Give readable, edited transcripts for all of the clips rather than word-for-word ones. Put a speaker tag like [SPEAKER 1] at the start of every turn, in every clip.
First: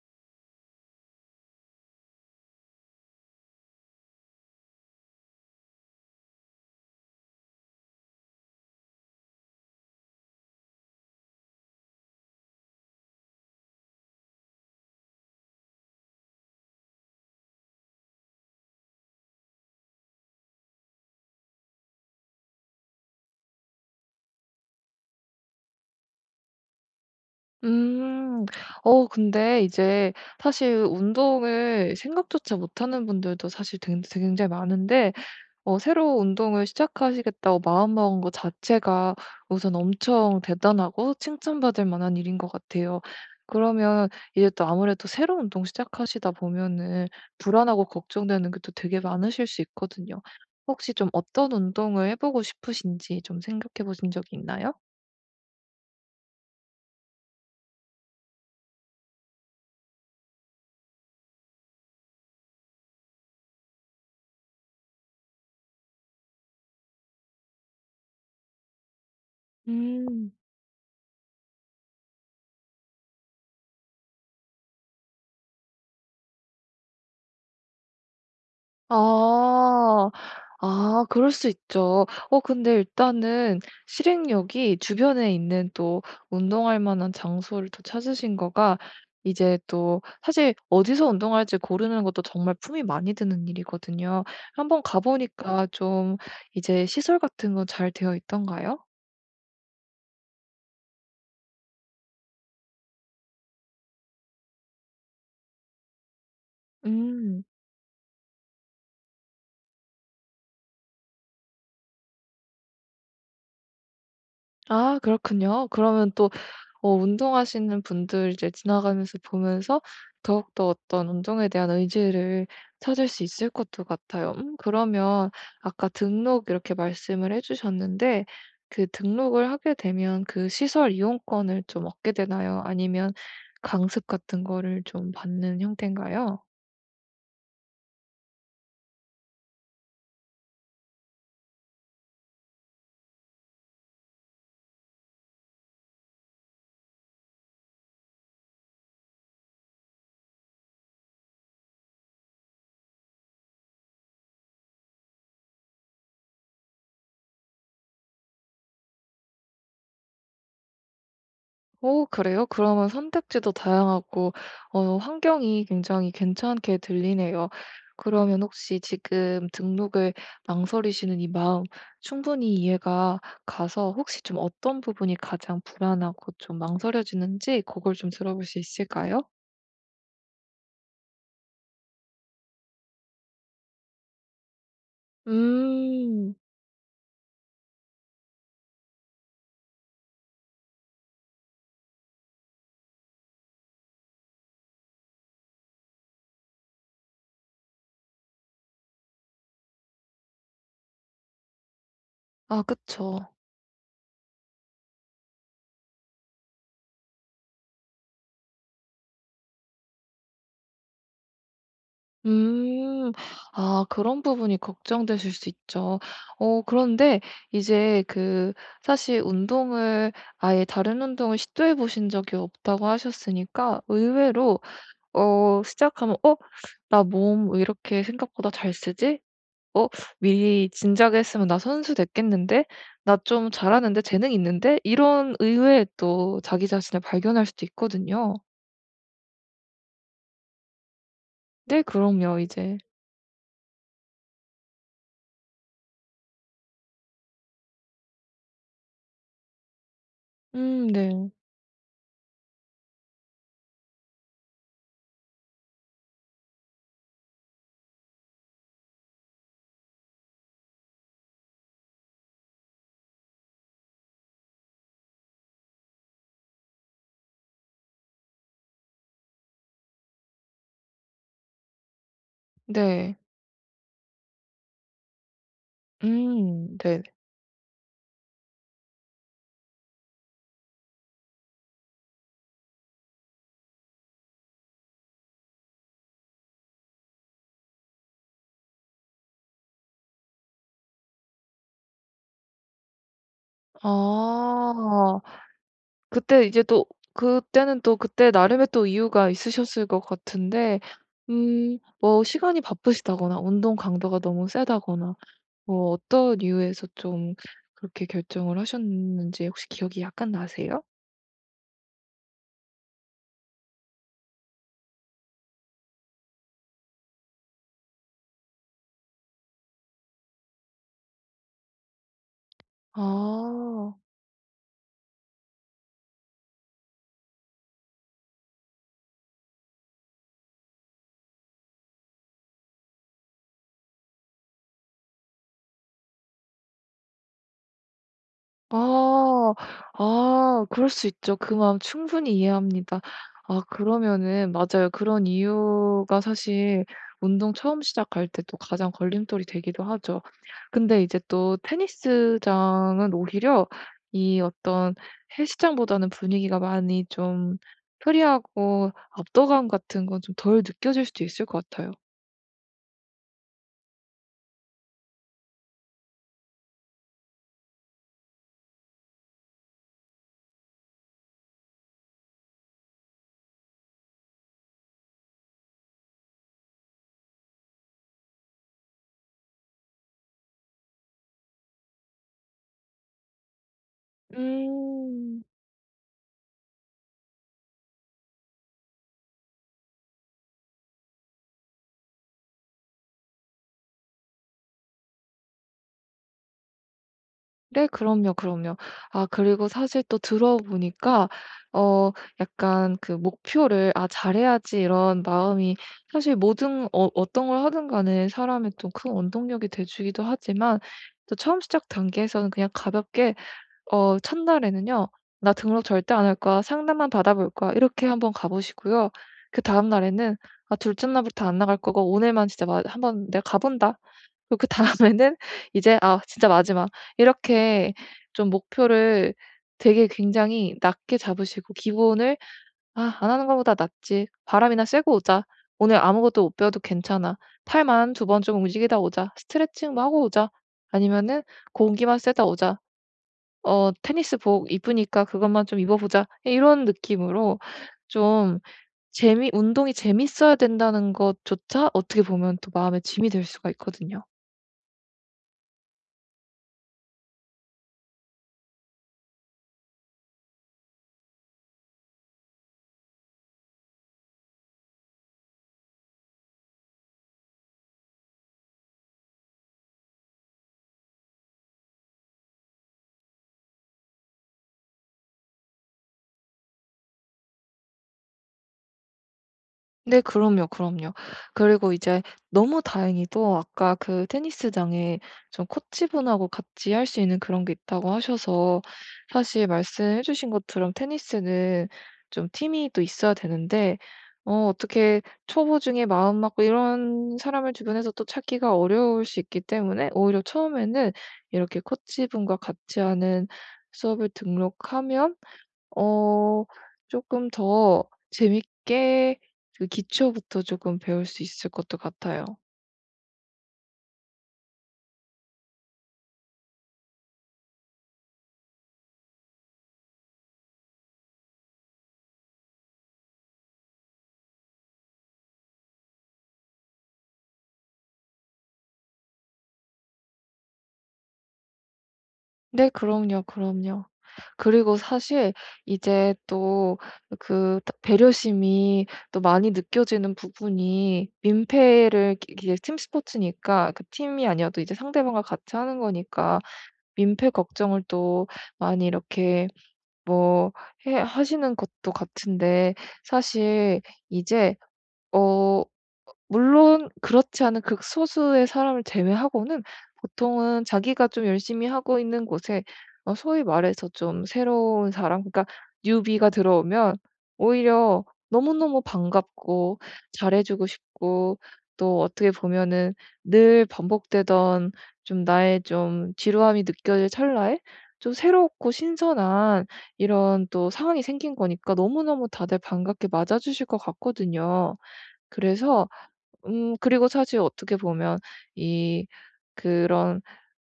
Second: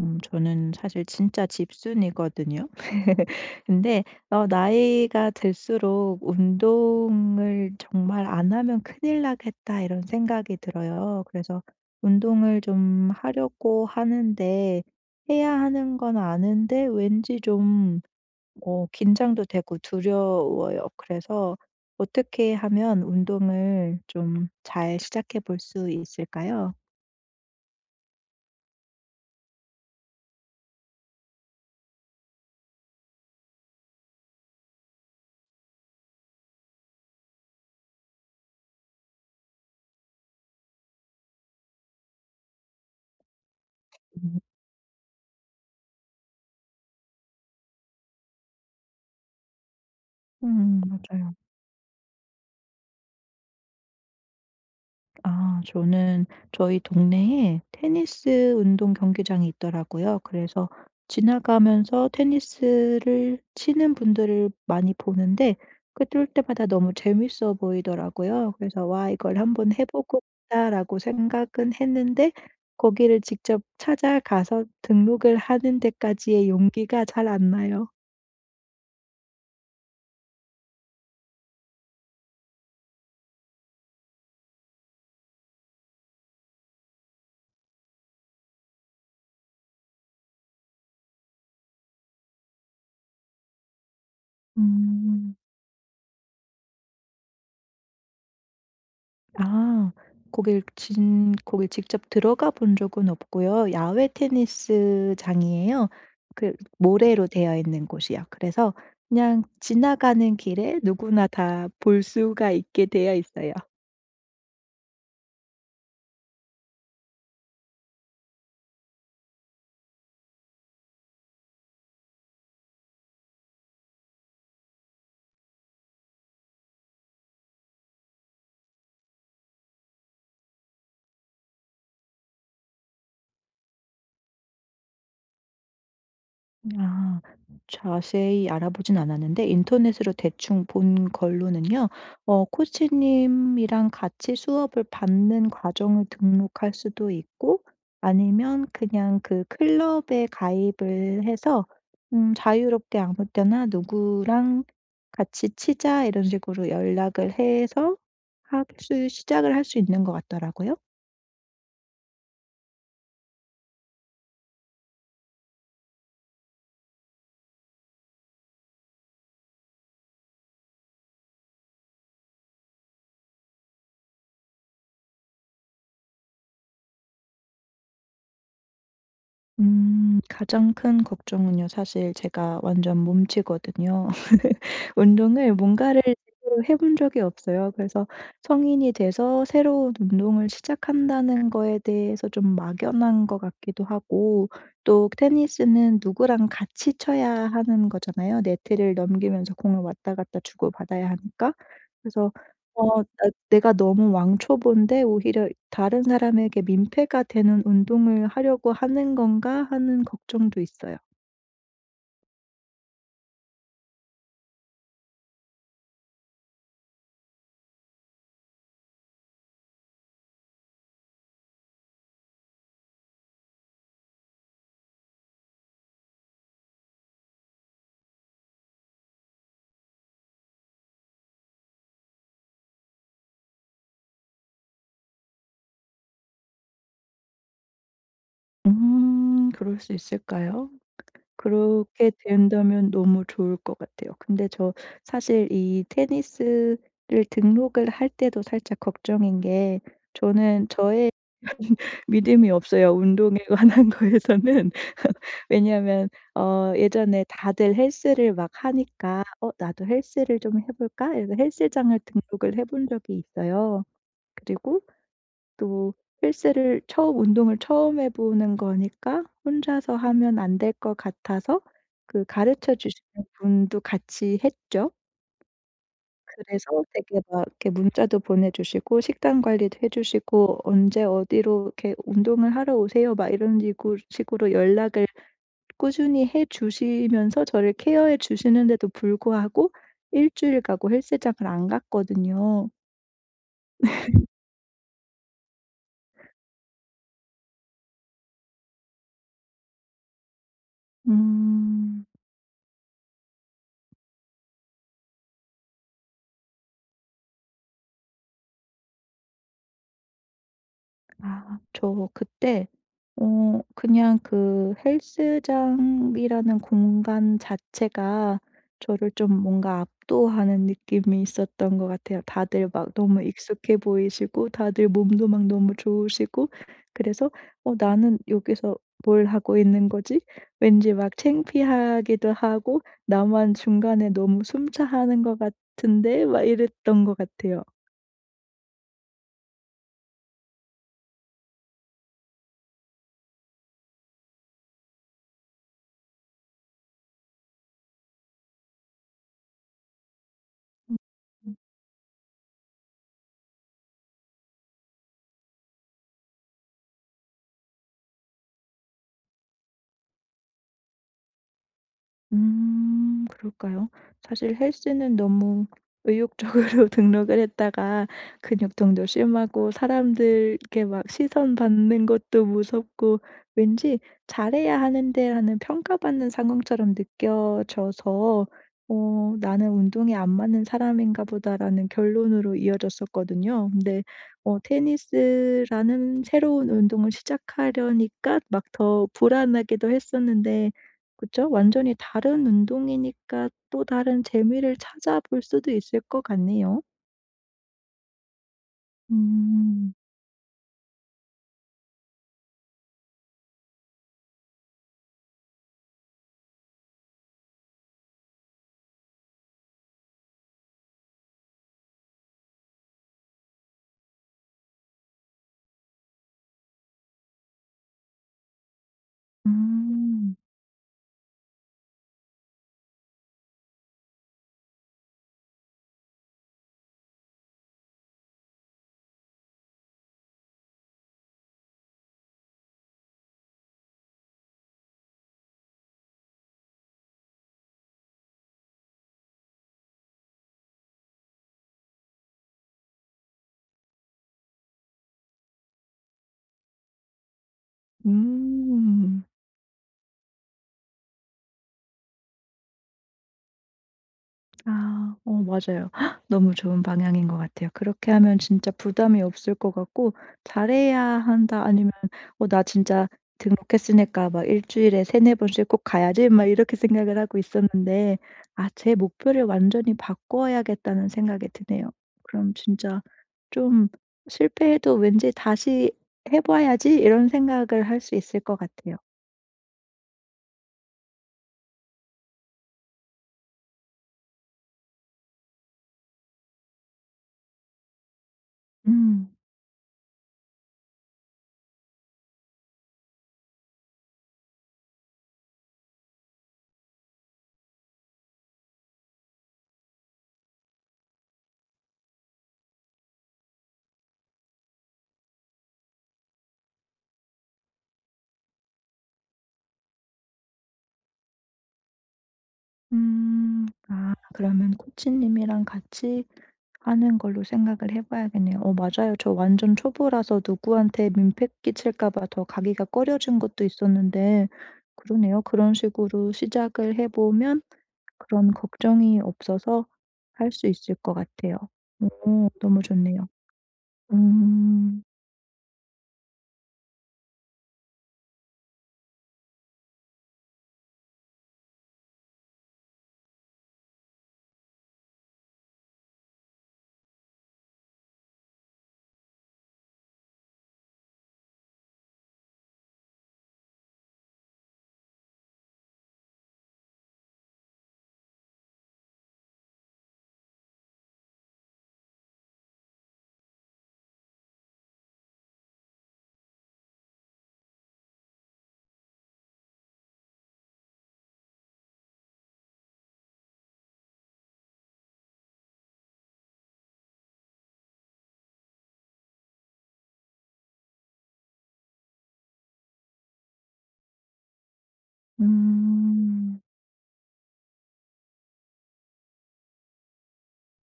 [SPEAKER 1] 저는 사실 진짜 집순이거든요. 근데 나이가 들수록 '운동을 정말 안 하면 큰일 나겠다.' 이런 생각이 들어요. 그래서 운동을 좀 하려고 하는데 해야 하는 건 아는데 왠지 좀 긴장도 되고 두려워요. 그래서 어떻게 하면 운동을 좀 잘 시작해 볼 수 있을까요?
[SPEAKER 2] 음. 근데 이제 사실 운동을 생각조차 못하는 분들도 사실 굉 굉장히 많은데, 새로 운동을 시작하시겠다고 마음먹은 거 자체가 우선 엄청 대단하고 칭찬받을 만한 일인 것 같아요. 그러면
[SPEAKER 1] 음.
[SPEAKER 2] 이제 또 아무래도 새로운 운동 시작하시다 보면은 불안하고 걱정되는 게 또 되게 많으실 수 있거든요. 혹시 좀
[SPEAKER 1] 맞아요.
[SPEAKER 2] 어떤 운동을 해 보고 싶으신지 좀 생각해 보신 적이 있나요?
[SPEAKER 1] 아 저는 저희 동네에 테니스 운동 경기장이 있더라고요. 그래서 지나가면서 테니스를 치는 분들을 많이 보는데 그 뛸 때마다 너무 재밌어 보이더라고요. 그래서 '와 이걸 한번 해 보고
[SPEAKER 2] 음.
[SPEAKER 1] 싶다.'라고 생각은 했는데 거기를 직접 찾아가서 등록을 하는 데까지의 용기가 잘 안 나요.
[SPEAKER 2] 아. 아, 그럴 수 있죠. 근데 일단은 실행력이 주변에 있는, 또 운동할 만한 장소를 또 찾으신 거가 이제 또 사실, 어디서 운동할지 고르는 것도 정말 품이 많이 드는 일이거든요. 한번 가
[SPEAKER 1] 음.
[SPEAKER 2] 보니까 좀 이제 시설 같은 건 잘 되어 있던가요?
[SPEAKER 1] 아. 거길 직접 들어가 본 적은 없고요. 야외 테니스장이에요. 그 모래로
[SPEAKER 2] 음.
[SPEAKER 1] 되어 있는 곳이요. 그래서 그냥 지나가는 길에 누구나 다 볼 수가 있게 되어 있어요.
[SPEAKER 2] 아, 그렇군요. 그러면 또 운동하시는 분들 이제 지나가면서 보면서 더욱더 어떤 운동에 대한 의지를 찾을 수 있을 것도 같아요. 그러면 아까 등록 이렇게 말씀을 해 주셨는데, 그 등록을 하게 되면 그 시설 이용권을 좀 얻게 되나요? 아니면 강습 같은 거를 좀 받는 형태인가요?
[SPEAKER 1] 아. 자세히 알아보진 않았는데 인터넷으로 대충 본 걸로는요. 코치님이랑 같이 수업을 받는 과정을 등록할 수도 있고 아니면 그냥 그 클럽에 가입을 해서 자유롭게 아무 때나 "누구랑 같이 치자." 이런 식으로 연락을 해서 학습 시작을 할 수 있는 것 같더라고요.
[SPEAKER 2] 오, 그래요? 그러면 선택지도 다양하고, 환경이 굉장히 괜찮게 들리네요. 그러면 혹시 지금 등록을 망설이시는 이 마음 충분히 이해가 가서, 혹시 좀 어떤 부분이 가장 불안하고 좀 망설여지는지 그걸 좀 들어볼 수 있을까요?
[SPEAKER 1] 가장 큰 걱정은요 사실 제가 완전 몸치거든요. 운동을 뭔가를
[SPEAKER 2] 음,
[SPEAKER 1] 제대로 해본 적이 없어요. 그래서 성인이 돼서 새로운 운동을 시작한다는 거에 대해서 좀 막연한 것 같기도 하고 또 테니스는 누구랑 같이 쳐야 하는 거잖아요. 네트를 넘기면서 공을 왔다 갔다 주고 받아야 하니까. 그래서
[SPEAKER 2] 아,
[SPEAKER 1] 어
[SPEAKER 2] 그쵸.
[SPEAKER 1] 나 내가 너무 왕초보인데 '오히려 다른 사람에게 민폐가 되는 운동을 하려고 하는 건가?' 하는 걱정도 있어요.
[SPEAKER 2] 음. 아, 그런 부분이 걱정되실 수 있죠. 그런데 이제 그 사실 운동을 아예 다른 운동을 시도해 보신 적이 없다고 하셨으니까, 의외로 시작하면 '어 나 몸 왜 이렇게 생각보다 잘 쓰지? 어 미리 진작에 했으면 나 선수 됐겠는데? 나 좀 잘하는데? 재능 있는데?' 이런 의외의 또 자기 자신을 발견할 수도 있거든요.
[SPEAKER 1] 음. 그럴 수 있을까요?
[SPEAKER 2] 네,
[SPEAKER 1] 그렇게
[SPEAKER 2] 그럼요 이제.
[SPEAKER 1] 된다면 너무 좋을 것 같아요. 근데 저 사실 이 테니스를 등록을 할 때도 살짝 걱정인 게 저는 저의
[SPEAKER 2] 네.
[SPEAKER 1] 믿음이 없어요, 운동에 관한 거에서는. 왜냐하면 예전에 다들 헬스를 막 하니까 '어 나도 헬스를 좀 해 볼까?' 이래서 헬스장을 등록을 해본 적이 있어요. 그리고 또 헬스를 처음 운동을 처음 해 보는 거니까 혼자서 하면 안 될 것 같아서 그 가르쳐
[SPEAKER 2] 네.
[SPEAKER 1] 주시는 분도 같이 했죠. 그래서
[SPEAKER 2] 음. 네.
[SPEAKER 1] 되게 막 이렇게 문자도 보내 주시고 식단 관리도 해 주시고 "언제 어디로 이렇게 운동을 하러 오세요." 막 이런 식으로 연락을 꾸준히 해 주시면서 저를 케어해 주시는데도 불구하고 1주일 가고 헬스장을 안 갔거든요.
[SPEAKER 2] 아. 그때 이제 또, 그때는 또 그때 나름의 또 이유가 있으셨을 것 같은데,
[SPEAKER 1] 음.
[SPEAKER 2] 뭐 시간이 바쁘시다거나 운동 강도가 너무 세다거나, 뭐 어떤 이유에서 좀 그렇게 결정을 하셨는지 혹시 기억이 약간 나세요?
[SPEAKER 1] 아 저 그때 그냥 그 헬스장이라는 공간 자체가 저를 좀 뭔가 압도하는 느낌이 있었던 것 같아요. 다들 막 너무 익숙해
[SPEAKER 2] 아.
[SPEAKER 1] 보이시고 다들 몸도 막 너무 좋으시고 그래서 ' 나는 여기서 뭘 하고 있는 거지?' 왠지 막 창피하기도 하고 '나만 중간에 너무 숨차하는 것 같은데?' 막 이랬던 것 같아요.
[SPEAKER 2] 아. 아, 그럴 수 있죠. 그 마음 충분히 이해합니다. 아, 그러면은 맞아요. 그런 이유가 사실 운동 처음 시작할 때 또 가장 걸림돌이 되기도 하죠. 근데 이제 또 테니스장은 오히려 이 어떤 헬스장보다는 분위기가 많이 좀 프리하고 압도감 같은 건 좀 덜 느껴질 수도 있을 것 같아요.
[SPEAKER 1] 그럴까요? 사실 헬스는 너무 의욕적으로 등록을 했다가 근육통도 심하고 사람들 이렇게 막 시선 받는 것도 무섭고 왠지 '잘해야 하는데.'라는 평가받는 상황처럼 느껴져서 '나는 운동에 안 맞는 사람인가 보다.'라는 결론으로 이어졌었거든요. 근데
[SPEAKER 2] 음.
[SPEAKER 1] 테니스라는 새로운 운동을 시작하려니까 막 더 불안하기도 했었는데 그쵸. 완전히 다른 운동이니까 또 다른 재미를 찾아볼 수도 있을 것 같네요.
[SPEAKER 2] 네. 그럼요, 그럼요. 아, 그리고
[SPEAKER 1] 음.
[SPEAKER 2] 사실 또 들어보니까, 어 약간 그 목표를 '아 잘해야지.' 이런 마음이 사실 모든, 어떤 걸 하든 간에 사람의 또 큰 원동력이 돼 주기도 하지만, 또 처음 시작 단계에서는 그냥 가볍게, 첫날에는요, '나 등록 절대 안 할 거야. 상담만 받아볼 거야.' 이렇게 한번 가 보시고요. 그다음
[SPEAKER 1] 음.
[SPEAKER 2] 날에는 '아 둘째 날부터 안 나갈 거고 오늘만 진짜 마 한번 내가 가 본다.' 그리고 그다음에는 이제 아 진짜 마지막. 이렇게 좀 목표를 되게 굉장히 낮게 잡으시고, 기본을 '아 안 하는 것보다 낫지. 바람이나 쐬고 오자. 오늘 아무것도 못 배워도 괜찮아. 팔만 두 번 좀 움직이다 오자. 스트레칭 뭐 하고 오자. 아니면은 공기만 쐬다 오자. 어 테니스복 이쁘니까 그것만 좀 입어 보자.' 이런 느낌으로, 좀,
[SPEAKER 1] 음.
[SPEAKER 2] 재미, 운동이 재밌어야 된다는 것조차 어떻게 보면 또 마음의 짐이 될 수가 있거든요.
[SPEAKER 1] 아. 맞아요. 너무 좋은 방향인 것 같아요. 그렇게 하면 진짜 부담이 없을 것 같고 '잘해야 한다.' 아니면 ' 나 진짜 등록했으니까 막 일 주일에 세네 번씩 꼭 가야지.' 막 이렇게 생각을 하고 있었는데 아 제 목표를 완전히 바꿔야겠다는 생각이 드네요. 그럼 진짜 좀 실패해도 왠지 '다시 해 봐야지.' 이런 생각을 할 수 있을 것 같아요.
[SPEAKER 2] 네, 그럼요, 그럼요. 그리고 이제 너무 다행히도 아까 그 테니스장에 좀 코치분하고 같이 할 수 있는 그런 게 있다고 하셔서,
[SPEAKER 1] 음.
[SPEAKER 2] 사실 말씀해 주신 것처럼 테니스는 좀 팀이 또 있어야 되는데, 어떻게 초보 중에 마음 맞고 이런 사람을 주변에서 또 찾기가 어려울 수 있기 때문에, 오히려 처음에는 이렇게 코치분과 같이 하는 수업을 등록하면, 어 조금 더 재밌게 그 기초부터 조금 배울 수 있을 것도 같아요.
[SPEAKER 1] 음. 아 그러면 코치님이랑 같이 하는 걸로 생각을 해 봐야겠네요. 맞아요. 저 완전 초보라서 누구한테 민폐 끼칠까 봐 더 가기가 꺼려진 것도 있었는데 그러네요. 그런 식으로 시작을 해 보면 그런 걱정이 없어서 할 수 있을 것 같아요. 오 너무
[SPEAKER 2] 네,
[SPEAKER 1] 좋네요.
[SPEAKER 2] 그럼요, 그럼요. 그리고
[SPEAKER 1] 음.
[SPEAKER 2] 사실 이제 또 그 배려심이 또 많이 느껴지는 부분이, 민폐를, 이이팀 스포츠니까 그 팀이 아니어도 이제 상대방과 같이 하는 거니까 민폐 걱정을 또 많이 이렇게 뭐 해 하시는 것도 같은데, 사실 이제 어 물론 그렇지 않은 극소수의 사람을 제외하고는, 보통은 자기가 좀 열심히 하고 있는 곳에 소위 말해서 좀 새로운 사람, 그러니까 뉴비가 들어오면 오히려 너무너무 반갑고 잘해 주고 싶고, 또 어떻게 보면은 늘 반복되던 좀 나의 좀 지루함이 느껴질 찰나에 좀 새롭고 신선한 이런 또 상황이 생긴 거니까 너무너무 다들 반갑게 맞아 주실 것 같거든요. 그래서,
[SPEAKER 1] 음.
[SPEAKER 2] 그리고 사실 어떻게 보면 이 그런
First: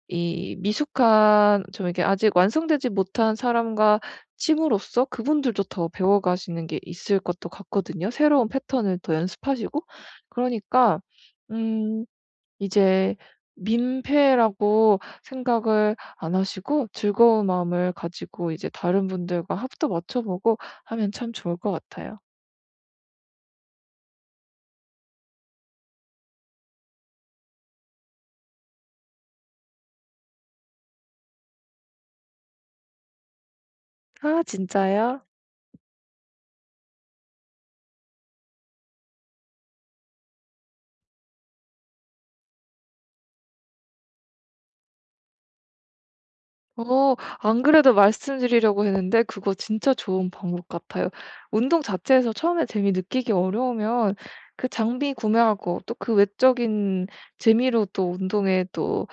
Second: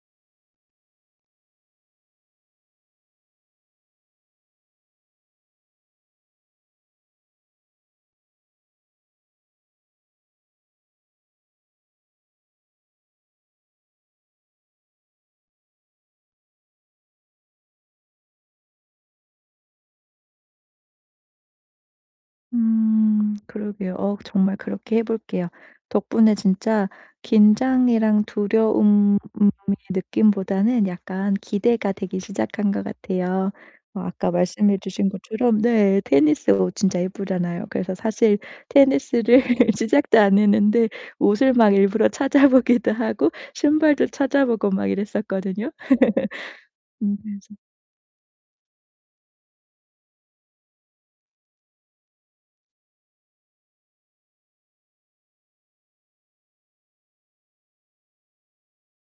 [SPEAKER 2] 이 미숙한 좀 이렇게 아직 완성되지 못한 사람과 침으로써 그분들도 더 배워 가시는 게 있을 것도 같거든요. 새로운 패턴을 더 연습하시고. 그러니까, 음 이제 민폐라고 생각을 안 하시고 즐거운 마음을 가지고 이제 다른 분들과 합도 맞춰 보고 하면 참 좋을 것 같아요.
[SPEAKER 1] 그러게요. 정말 그렇게 해 볼게요. 덕분에 진짜 긴장이랑 두려움의 느낌보다는 약간 기대가 되기 시작한 것 같아요. 아까
[SPEAKER 2] 아
[SPEAKER 1] 말씀해 주신
[SPEAKER 2] 진짜요?
[SPEAKER 1] 것처럼 네 테니스 옷 진짜 예쁘잖아요. 그래서 사실 테니스를 시작도 안 했는데 옷을 막 일부러 찾아보기도 하고 신발도 찾아보고 막 이랬었거든요.
[SPEAKER 2] 어.
[SPEAKER 1] 그래서
[SPEAKER 2] 안 그래도 말씀드리려고 했는데 그거 진짜 좋은 방법 같아요. 운동 자체에서 처음에 재미 느끼기 어려우면 그 장비 구매하고 또 그 외적인 재미로 또 운동에, 또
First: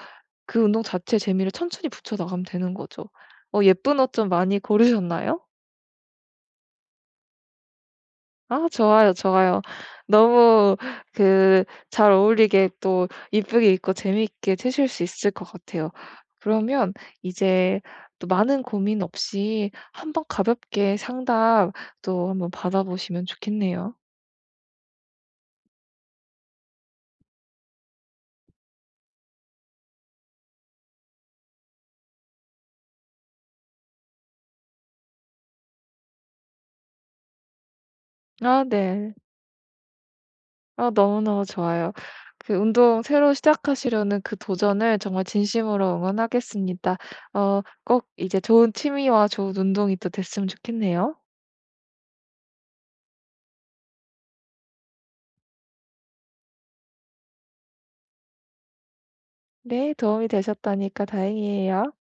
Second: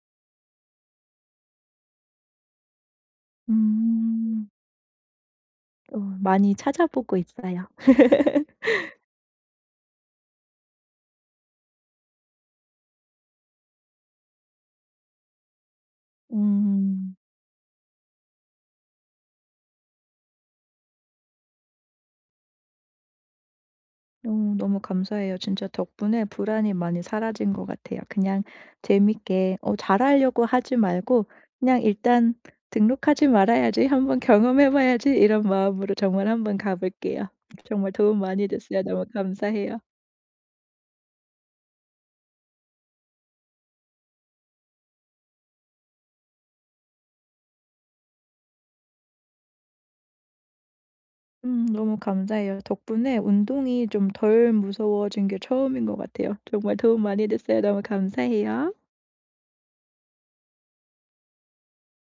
[SPEAKER 2] 그 운동 자체 재미를 천천히 붙여 나가면 되는 거죠. 예쁜 옷 좀
[SPEAKER 1] 음.
[SPEAKER 2] 많이 고르셨나요?
[SPEAKER 1] 많이 찾아보고 있어요.
[SPEAKER 2] 아, 좋아요, 좋아요. 너무 그 잘 어울리게 또 이쁘게 입고 재미있게 채실 수 있을 것 같아요. 그러면
[SPEAKER 1] 음.
[SPEAKER 2] 이제 또 많은 고민 없이 한번 가볍게 상담 또 한번 받아보시면 좋겠네요.
[SPEAKER 1] 너무 감사해요. 진짜 덕분에 불안이 많이 사라진 것 같아요. 그냥 재밌게 잘하려고 하지 말고 그냥 '일단 등록하지 말아야지. 한번 경험해 봐야지.' 이런 마음으로 정말 한번 가 볼게요. 정말 도움 많이
[SPEAKER 2] 아,
[SPEAKER 1] 됐어요. 너무
[SPEAKER 2] 네.
[SPEAKER 1] 감사해요.
[SPEAKER 2] 아 너무너무 좋아요. 그 운동 새로 시작하시려는 그 도전을 정말 진심으로 응원하겠습니다. 꼭 이제 좋은 취미와 좋은 운동이 또 됐으면 좋겠네요.
[SPEAKER 1] 너무 감사해요. 덕분에 운동이 좀 덜 무서워진 게 처음인 것 같아요. 정말 도움 많이 됐어요. 너무 감사해요.
[SPEAKER 2] 네, 도움이 되셨다니까 다행이에요.